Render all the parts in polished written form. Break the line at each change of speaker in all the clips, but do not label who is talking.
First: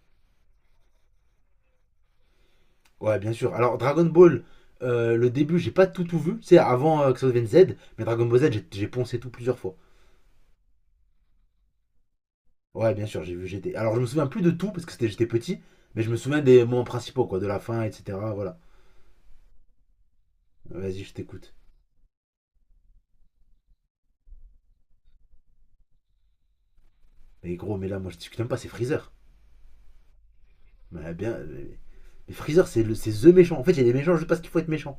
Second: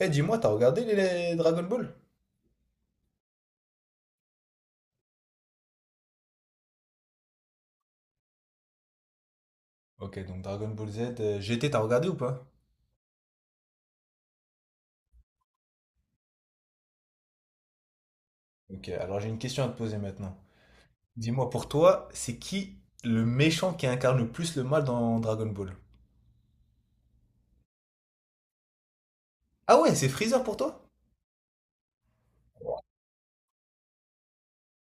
Eh, dis-moi, t'as regardé les Dragon Ball?
Ouais, bien sûr. Alors, Dragon Ball, le début, j'ai pas tout vu. C'est avant que ça devienne Z, mais Dragon Ball Z, j'ai poncé tout plusieurs fois.
Ok, donc Dragon Ball Z, GT, t'as regardé ou pas?
Ouais, bien sûr, j'ai vu GT. Alors, je me souviens plus de tout parce que c'était j'étais petit, mais je me souviens des moments principaux, quoi, de la fin, etc. Voilà.
Ok, alors j'ai une question à te poser maintenant.
Vas-y, je
Dis-moi,
t'écoute.
pour toi, c'est qui le méchant qui incarne le plus le mal dans Dragon Ball?
Mais gros, mais là, moi, je discute même pas, c'est Freezer.
Ah ouais, c'est Freezer pour toi?
Mais bien. Mais Freezer, c'est The méchant. En fait, il y a des méchants je sais pas ce qu'il faut être méchant.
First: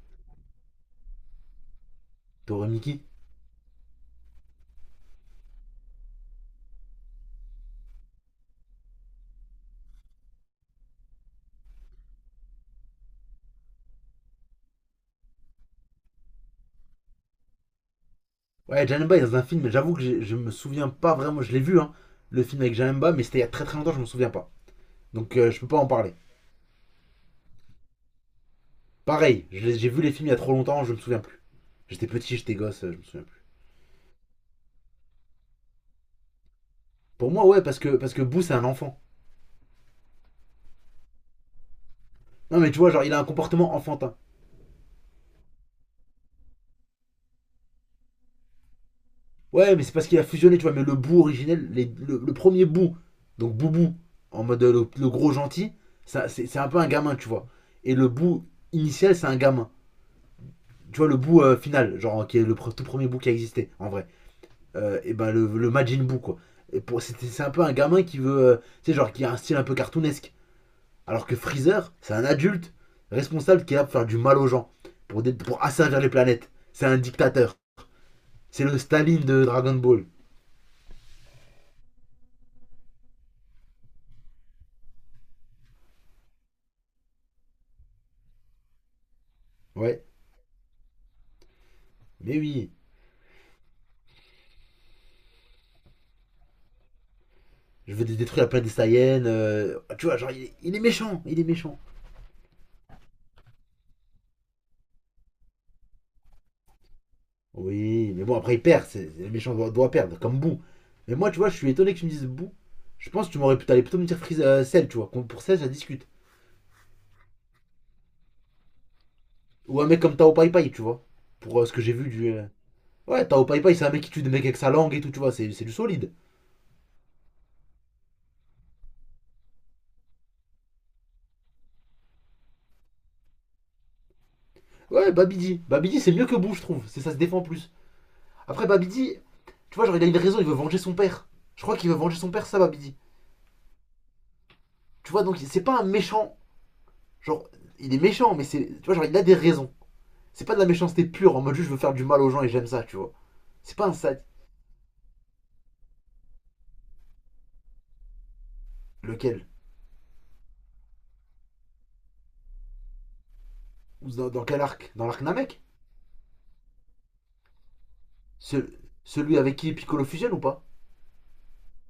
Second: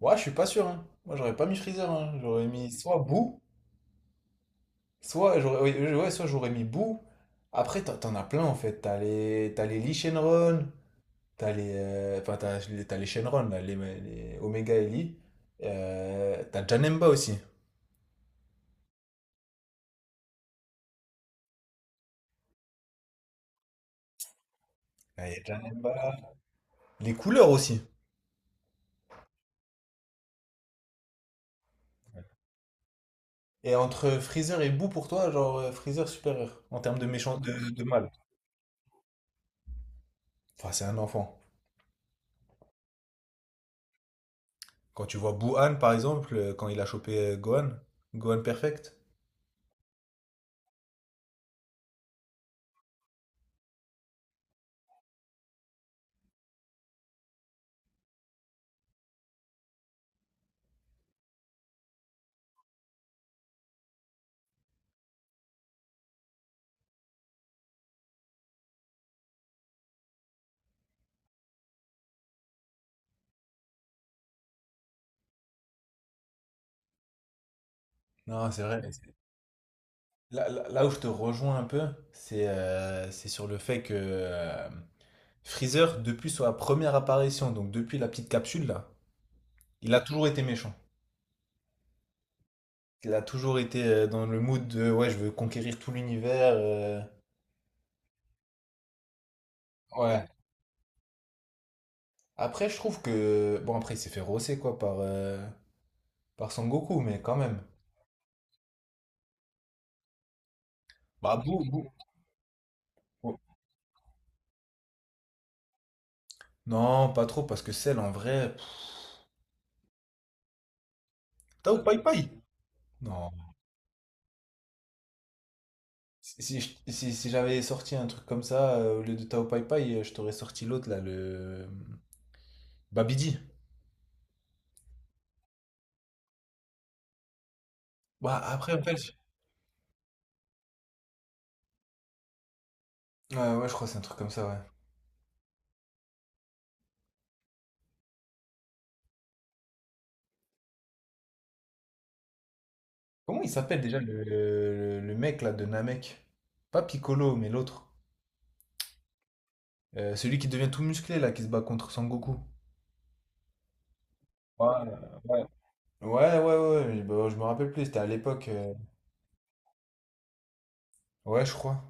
Ouais, je suis pas sûr, hein. Moi, j'aurais pas mis Freezer, hein. J'aurais
T'aurais
mis soit
Mickey.
Boo, soit j'aurais, ouais, ouais, soit j'aurais mis Boo. Après, t'en as plein, en fait. T'as les Lee Shenron, enfin, t'as les Shenron, là, les Omega et Lee. T'as Janemba aussi.
Ouais, Janemba est dans un film, mais j'avoue que je me souviens pas vraiment. Je l'ai vu, hein, le film avec Janemba, mais c'était il y a très très longtemps, je me souviens pas.
Ah, y a
Donc,
déjà
je peux pas en
Nemba.
parler.
Les couleurs aussi.
Pareil, j'ai vu les films il y a trop longtemps, je me souviens plus. J'étais petit, j'étais gosse, je me souviens plus.
Et entre Freezer et Boo, pour toi, genre Freezer supérieur en termes de
Pour
méchant
moi, ouais,
de,
parce
de
que,
mal.
parce que Boo, c'est un enfant.
Enfin, c'est un enfant.
Non, mais tu vois, genre, il a un comportement enfantin.
Quand tu vois Boo Han, par exemple, quand il a chopé Gohan, Gohan Perfect.
Ouais, mais c'est parce qu'il a fusionné, tu vois, mais le Boo originel, le premier Boo, donc Boubou, en mode le gros gentil, ça, c'est un peu un gamin, tu vois. Et le Boo initial, c'est un gamin. Tu vois, le Boo final, genre, qui est le tout premier Boo qui a existé, en vrai. Et ben, le Majin Boo, quoi. C'est un peu un gamin qui veut, tu sais, genre, qui a un style un peu cartoonesque. Alors que Freezer, c'est un adulte responsable qui est là pour faire du mal aux gens, pour asservir les planètes. C'est un dictateur.
Non, c'est
C'est le
vrai.
Staline de Dragon Ball.
Là, là où je te rejoins un peu, c'est sur le fait que Freezer, depuis sa première apparition, donc depuis la petite capsule là, il a
Ouais,
toujours été méchant.
mais oui,
Il a toujours été dans le mood de ouais, je veux conquérir tout l'univers.
je veux détruire la planète des Saiyans. Tu vois,
Ouais.
genre, il est méchant, il est méchant.
Après, je trouve que. Bon, après, il s'est fait rosser, quoi, par Son Goku, mais quand même.
Oui, mais bon, après, il perd. Le méchant doit perdre, comme Boo. Mais moi,
Bah,
tu vois, je
bou,
suis
bou.
étonné que tu me dises Boo. Je pense que tu
bou-
m'aurais pu t'aller plutôt me dire Freezer, Cell, tu vois. Pour Cell, ça discute.
Non, pas trop, parce que celle, en vrai.
Ou un mec comme Tao Pai Pai, tu vois. Pour ce que
Tao
j'ai
Pai
vu
Pai!
du. Ouais,
Non.
Tao Pai Pai, c'est un mec qui tue des mecs avec sa langue et tout, tu vois, c'est du solide.
Si, si je- si- si j'avais sorti un truc comme ça, au lieu de Tao Pai Pai, je t'aurais sorti l'autre, là, le. Babidi.
Ouais, Babidi. Babidi, c'est mieux que Bou, je trouve. C'est ça se défend plus.
Bah,
Après,
après, en fait.
Babidi, tu vois, genre, il a une raison, il veut venger son père. Je crois qu'il veut venger son père, ça, Babidi.
Ouais, ouais, je crois que c'est un truc comme ça, ouais.
Tu vois, donc, c'est pas un méchant. Genre, il est méchant, mais c'est. Tu vois, genre, il a des raisons. C'est pas de la méchanceté pure, en mode juste, je veux faire du mal aux gens et j'aime ça, tu vois.
Comment il
C'est
s'appelle
pas un
déjà
sad.
le mec, là, de Namek? Pas Piccolo, mais l'autre.
Lequel?
Celui qui devient tout musclé, là, qui se bat contre Son Goku.
Dans quel
Ouais,
arc? Dans l'arc
ouais,
Namek?
ouais, ouais, ouais, mais bon, je me rappelle plus, c'était à l'époque.
Ce- Celui avec qui Piccolo fusionne ou pas?
Ouais, je crois.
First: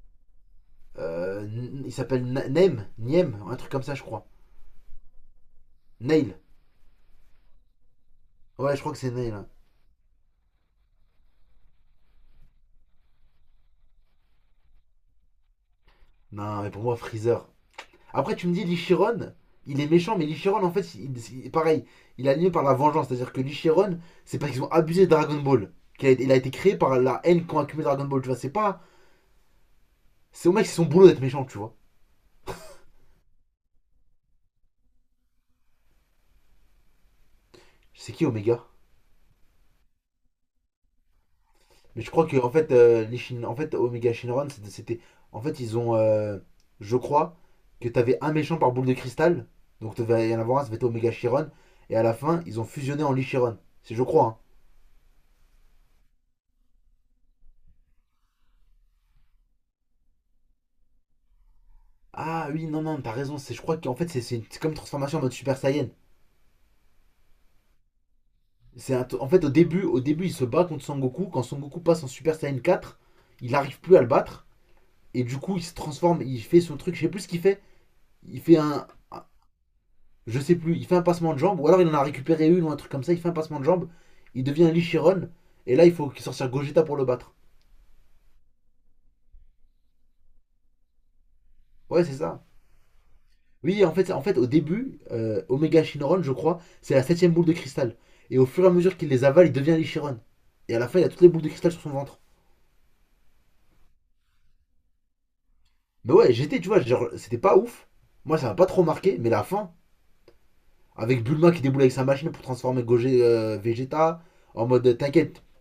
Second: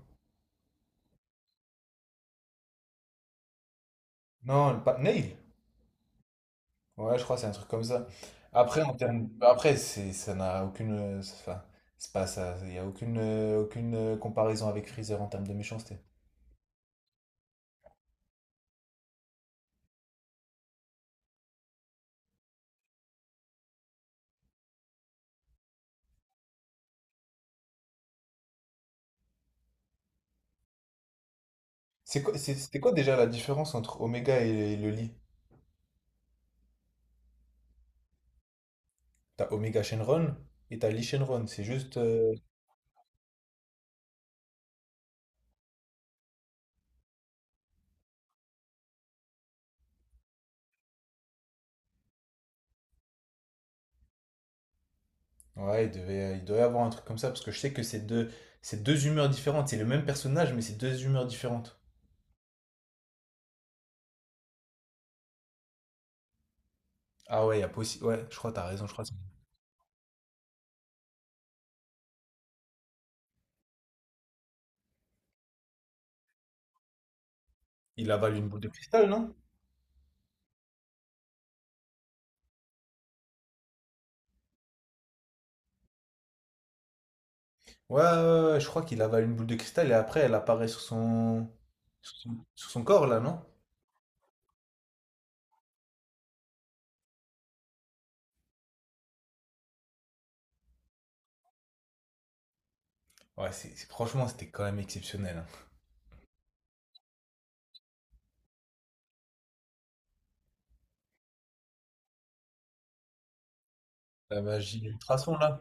Euh, Il s'appelle Nem, Niem, un truc comme ça, je crois.
Non, Nail.
Nail.
Ouais, je crois, c'est un truc comme ça.
Ouais, je
Après,
crois
en
que c'est
termes.
Nail, hein.
Après, c'est, ça n'a aucune. Enfin, c'est pas ça. Il n'y a aucune comparaison avec Freezer en termes de méchanceté.
Non, mais pour moi, Freezer. Après, tu me dis, Lichiron, il est méchant, mais Lichiron, en fait, pareil, il est animé par la vengeance. C'est-à-dire que Lichiron, c'est parce qu'ils ont abusé de Dragon Ball. Il a été créé par la haine qu'ont accumulé Dragon Ball, tu vois. C'est pas. C'est au mec, c'est son boulot d'être méchant, tu vois.
C'est quoi, c'était quoi déjà la différence entre Omega et le Lee?
C'est qui, Omega?
T'as Omega Shenron et t'as Lee Shenron. C'est juste.
Mais je crois que, en fait, en fait Omega Shinron, c'était- En fait, ils ont. Je crois que t'avais un méchant par boule de cristal. Donc, t'avais y en avoir un, ça devait être Omega Chiron. Et à la fin, ils ont fusionné en Lichiron. Si je crois, hein.
Ouais, il doit y avoir un truc comme ça, parce que je sais que c'est deux humeurs différentes. C'est le même personnage, mais c'est deux humeurs différentes.
Ah oui, non, non, t'as raison. Je crois qu'en fait, c'est comme une transformation en mode Super Saiyan.
Ah ouais, il y a possi- Ouais, je crois, t'as raison, je
C'est
crois.
un t- en fait, au début, il se bat contre Son Goku. Quand Son Goku passe en Super Saiyan quatre, il n'arrive plus à le battre. Et du coup, il se transforme, il fait son truc. Je sais plus ce qu'il fait.
Il avale
Il
une
fait
boule de
un.
cristal,
Un-
non?
Je sais plus, il fait un passement de jambe. Ou alors, il en a récupéré une ou un truc comme ça. Il fait un passement de jambe. Il devient un Lichiron. Et là, il faut sortir Gogeta pour le battre.
Ouais, ouais, ouais, je crois qu'il avale une boule de cristal et après elle apparaît sur son,
Ouais, c'est
sur son,
ça.
corps, là, non?
Oui, en fait, au début, Omega Shinron, je crois, c'est la septième boule de cristal. Et au fur et à mesure qu'il les avale, il devient l'Ichiron. Et à la fin, il a toutes les boules de cristal sur son ventre.
Ouais, franchement, c'était quand même exceptionnel, hein.
Mais ouais, j'étais, tu vois, genre, c'était pas ouf. Moi, ça m'a pas trop marqué, mais la fin, avec Bulma qui déboule avec sa machine pour transformer Gogeta, Vegeta,
La
en
magie de
mode,
l'ultrason,
t'inquiète.
là.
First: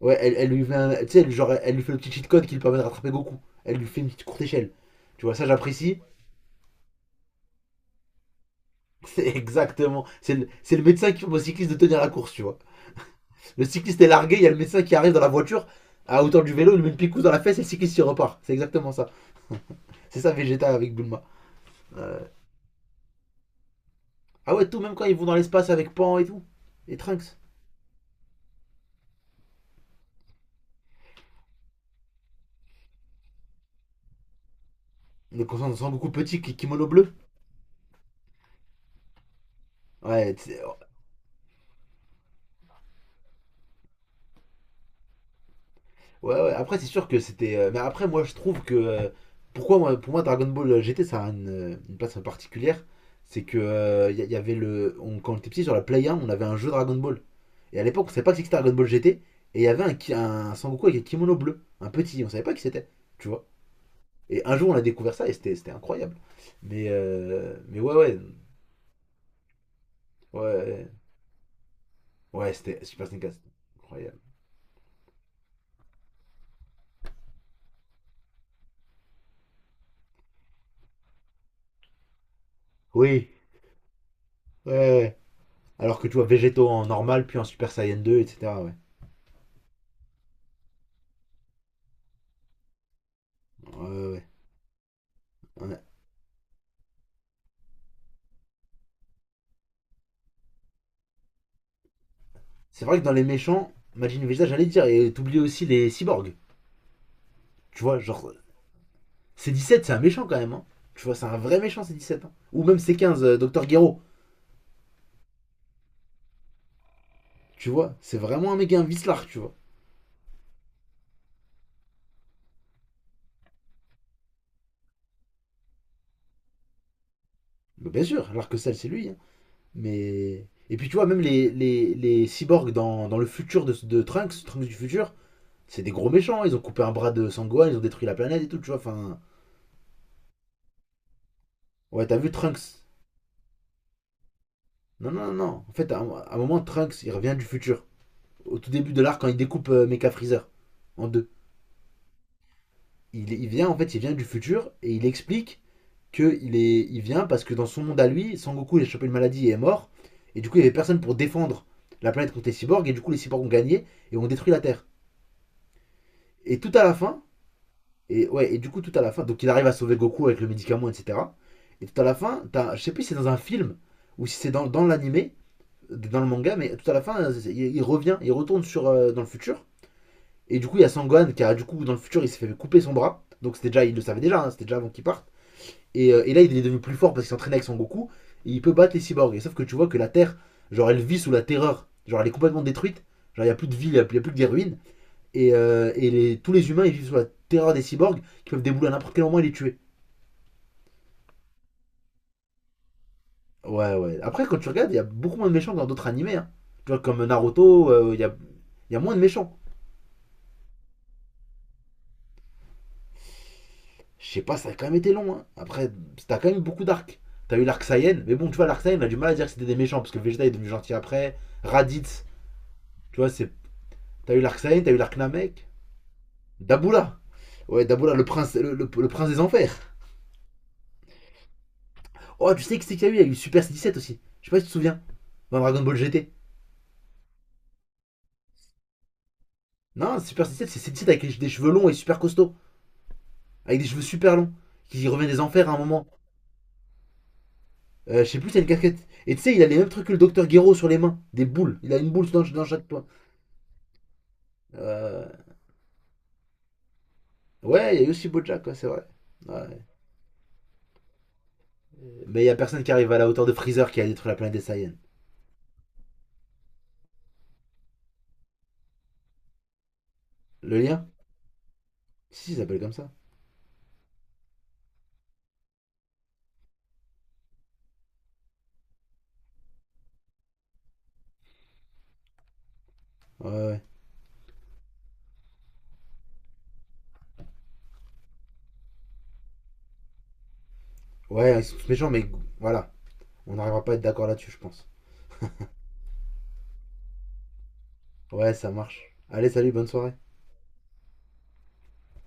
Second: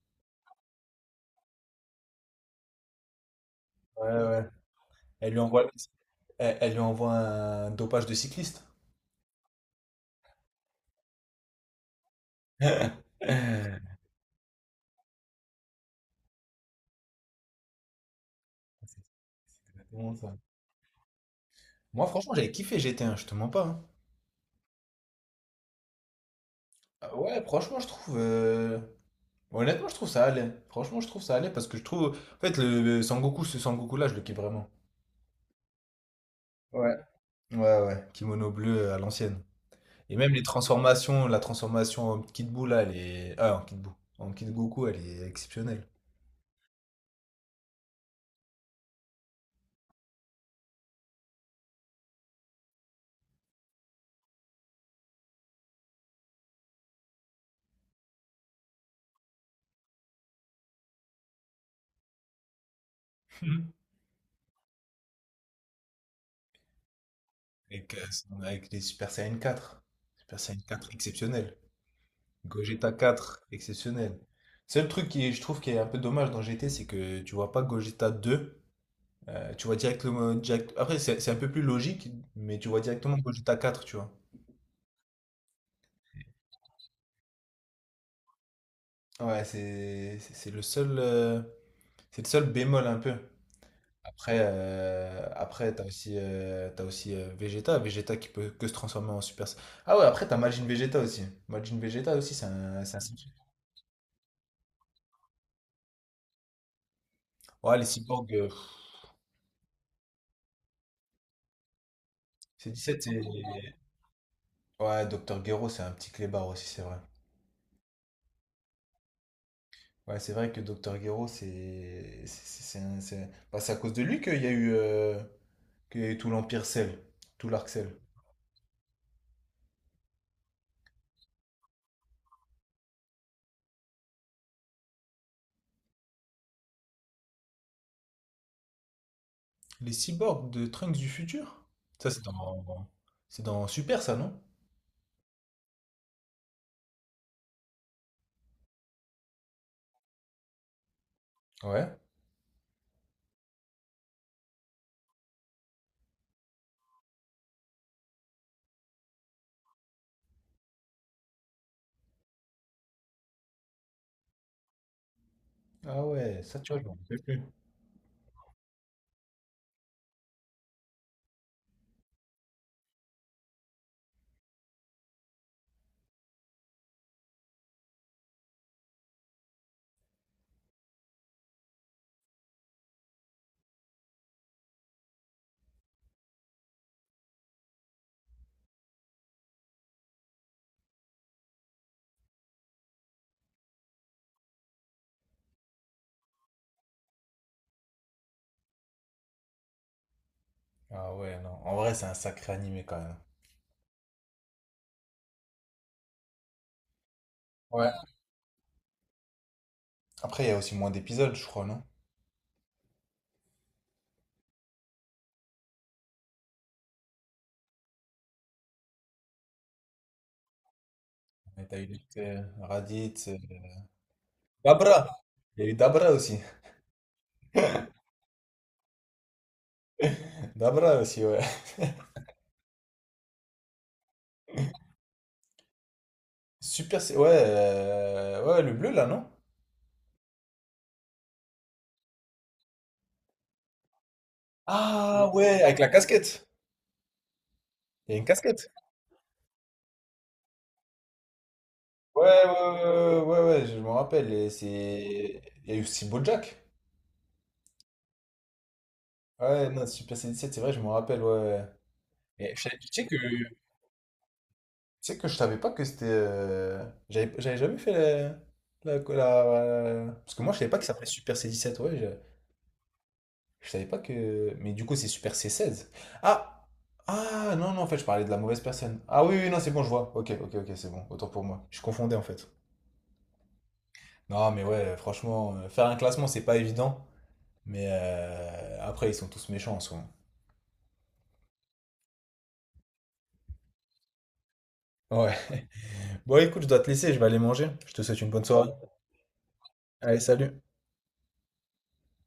Ouais, elle lui fait. Tu sais, elle, genre, elle lui fait le petit cheat code qui lui permet de rattraper Goku. Elle lui fait une
Ouais,
petite courte
ouais.
échelle. Tu
Elle
vois,
lui
ça,
envoie,
j'apprécie.
elle lui envoie un dopage de cycliste.
C'est exactement. C'est le médecin qui fait au cycliste de tenir la course, tu vois.
C'est
Le cycliste est largué, il y a le médecin qui arrive dans la voiture à hauteur du vélo, il lui met une picousse dans la fesse et le cycliste s'y repart. C'est exactement ça.
exactement
C'est ça
ça.
Vegeta avec Bulma.
Moi,
Euh,
franchement, j'avais kiffé GT1, je te mens pas, hein.
Ah ouais, tout, même quand ils vont dans l'espace avec Pan et tout. Et
Ah
Trunks.
ouais, franchement, je trouve. Honnêtement, je trouve ça allait. Franchement, je trouve ça allait parce que je trouve. En fait, le Sangoku, ce Sangoku-là, je le kiffe vraiment.
Donc on sent beaucoup petit, kimono
Ouais.
bleu.
Ouais, ouais, kimono bleu à l'ancienne. Et même
Ouais,
les transformations, la transformation en Kid Buu, là, elle est. Ah, en Kid Buu. En Kid Goku, elle est exceptionnelle.
ouais, ouais. Après, c'est sûr que c'était. Mais après, moi, je trouve que. Pourquoi, moi, pour moi, Dragon Ball GT, ça a une place particulière. C'est que. Il y avait le. Quand on était petit sur la Play 1, on avait un jeu Dragon Ball. Et à l'époque, on savait pas que c'était Dragon Ball GT. Et il y avait un Sangoku avec un kimono bleu, un petit, on savait pas qui c'était, tu vois.
Mhm.
Et un jour, on a découvert ça et c'était incroyable. Mais
Avec,
ouais,
euh,
ouais,
avec les Super Saiyan 4. Super Saiyan 4
ouais,
exceptionnel.
ouais, c'était
Gogeta
Super
quatre
Dreamcast,
exceptionnel.
incroyable.
Seul truc je trouve, qui est un peu dommage dans G T, c'est que tu vois pas Gogeta 2, tu vois directement. Après, c'est un peu plus logique, mais tu vois directement
Oui,
Gogeta 4, tu vois.
ouais, ouais. Alors que tu vois, Végéto en normal, puis en Super Saiyan 2, etc. Ouais,
Ouais, c'est le seul. C'est le seul bémol un peu.
ouais, ouais.
Après,
Ouais.
t'as aussi, Vegeta qui peut que se transformer en Super Saiyan. Ah ouais, après t'as Majin Vegeta aussi. Majin Vegeta aussi, c'est un,
C'est
c'est un
vrai que dans les
sacré-.
méchants, Majin Vegeta, j'allais dire, et t'oublies aussi les cyborgs,
Ouais, les
tu vois, genre,
cyborgs,
C17, c'est un méchant quand même, hein. Tu vois, c'est un vrai méchant, C17, hein. Ou
c'est
même
17,
C15, Docteur Gero.
Ouais, Docteur Gero, c'est un petit clébard aussi, c'est vrai.
Tu vois, c'est vraiment un mec qui invite l'arc, tu vois.
Ouais, c'est vrai que Docteur Gero, c'est. Bah, c'est à cause de lui qu'il y a eu, tout l'Empire Cell, tout l'arc
Mais
Cell.
bien sûr, l'arc-sale, c'est lui, hein. Mais. Et puis tu vois, même les cyborgs dans le futur de Trunks, Trunks du futur, c'est des gros méchants. Ils ont coupé un bras de Sangohan, ils ont détruit la planète et tout, tu vois. Enfin.
Les cyborgs de Trunks du futur?
Ouais,
Ça,
t'as
c'est
vu Trunks?
dans. C'est dans Super, ça, non?
Non, non, non. En fait, à un moment, Trunks, il revient du futur. Au tout début de l'arc, quand il découpe Mecha Freezer en deux.
Ouais.
Il vient, en fait, il vient du futur et il explique qu'il est, il vient parce que dans son monde à lui, Sangoku il a chopé une maladie et est mort. Et du coup, il y avait personne pour défendre la planète contre les cyborgs. Et du coup, les cyborgs ont gagné et ont détruit la Terre.
Ah ouais, ça,
Et tout
tu vois,
à
je m'en
la
rappelle
fin,
plus.
et ouais, et du coup, tout à la fin, donc il arrive à sauver Goku avec le médicament, etc. Et tout à la fin, t'as, je sais plus si c'est dans un film ou si c'est dans l'animé, dans le manga, mais tout à la fin, il revient, il retourne dans le futur. Et du coup, il y a Sangohan qui a, du coup, dans le futur, il s'est fait couper son bras. Donc c'était déjà, il le savait déjà, hein, c'était déjà avant qu'il parte. Et là, il est devenu plus fort parce qu'il s'entraîne avec Son Goku. Et il peut battre les cyborgs. Et sauf que tu vois que la Terre, genre, elle vit sous la terreur. Genre, elle est complètement détruite. Genre, il n'y a plus de ville, il n'y a, y a plus que des ruines. Et tous les humains, ils vivent sous la terreur des cyborgs qui peuvent débouler à n'importe quel moment et les tuer.
Ah ouais, non. En vrai, c'est un sacré animé quand même.
Ouais, ouais. Après, quand tu regardes, il y a beaucoup moins de méchants que dans d'autres animés, hein. Tu vois, comme Naruto,
Ouais.
il y a moins de méchants.
Après, il y a aussi moins d'épisodes, je crois, non?
Je sais pas, ça a quand même été long, hein. Après, t'as quand même eu beaucoup d'arcs. T'as eu l'arc Saiyan, mais bon, tu vois, l'arc Saiyan, on a du mal à dire que c'était des méchants parce que Vegeta est devenu gentil après.
Et t'as eu
Raditz, tu
Raditz,
vois, c'est T'as eu l'Arksain, t'as eu
Dabra! Il y
l'Arknamek,
a eu Dabra aussi.
Daboula. Ouais, Daboula, le prince, le prince des enfers.
Dabra aussi, ouais.
Oh, tu sais que c'est qu'il y a eu. Il y a eu Super 17 aussi. Je sais pas si tu te souviens. Dans Dragon Ball GT.
Super, ouais, ouais, le bleu là, non?
Non, Super 17, c'est 17 avec des cheveux longs et super costauds. Avec des cheveux super longs. Qui revient
Ah
des
ouais,
enfers à un
avec la
moment.
casquette. Il y a
Euh,
une
je sais plus, c'est une
casquette.
casquette. Et tu sais, il a les mêmes trucs que le docteur Guéraud sur les mains. Des boules. Il a une
Ouais,
boule dans
ouais,
chaque point.
ouais, ouais, ouais, je me rappelle. Et
Euh,
il y a eu aussi BoJack.
Ouais, il y a eu aussi Bojack, ouais, c'est vrai.
Ouais, non,
Ouais.
Super C17, c'est vrai, je me rappelle, ouais, ouais.
Mais il y
Et
a personne
tu
qui
sais
arrive
que
à la hauteur de Freezer qui a détruit la planète des Saiyans.
tu sais que je savais pas que c'était. J'avais jamais fait. Parce que moi, je savais pas
Le
que ça s'appelait
lien.
Super C17, ouais. Je,
Si, il s'appelle comme ça.
je savais pas que. Mais du coup, c'est Super C16. Ah! Ah non, non, en fait, je parlais de la mauvaise personne. Ah oui, oui, non, c'est bon, je vois. Ok, ok, ok, c'est bon. Autant pour moi. Je confondais, en fait.
Ouais, ouais.
Non, mais ouais, franchement, faire un classement, c'est pas évident. Mais après, ils sont tous méchants en soi.
Ouais, ils sont tous méchants, mais voilà. On n'arrivera pas à être d'accord là-dessus, je pense.
Ouais. Bon, écoute, je dois te laisser, je vais aller manger. Je te souhaite une bonne
Ouais, ça
soirée.
marche. Allez, salut, bonne soirée.
Allez, salut.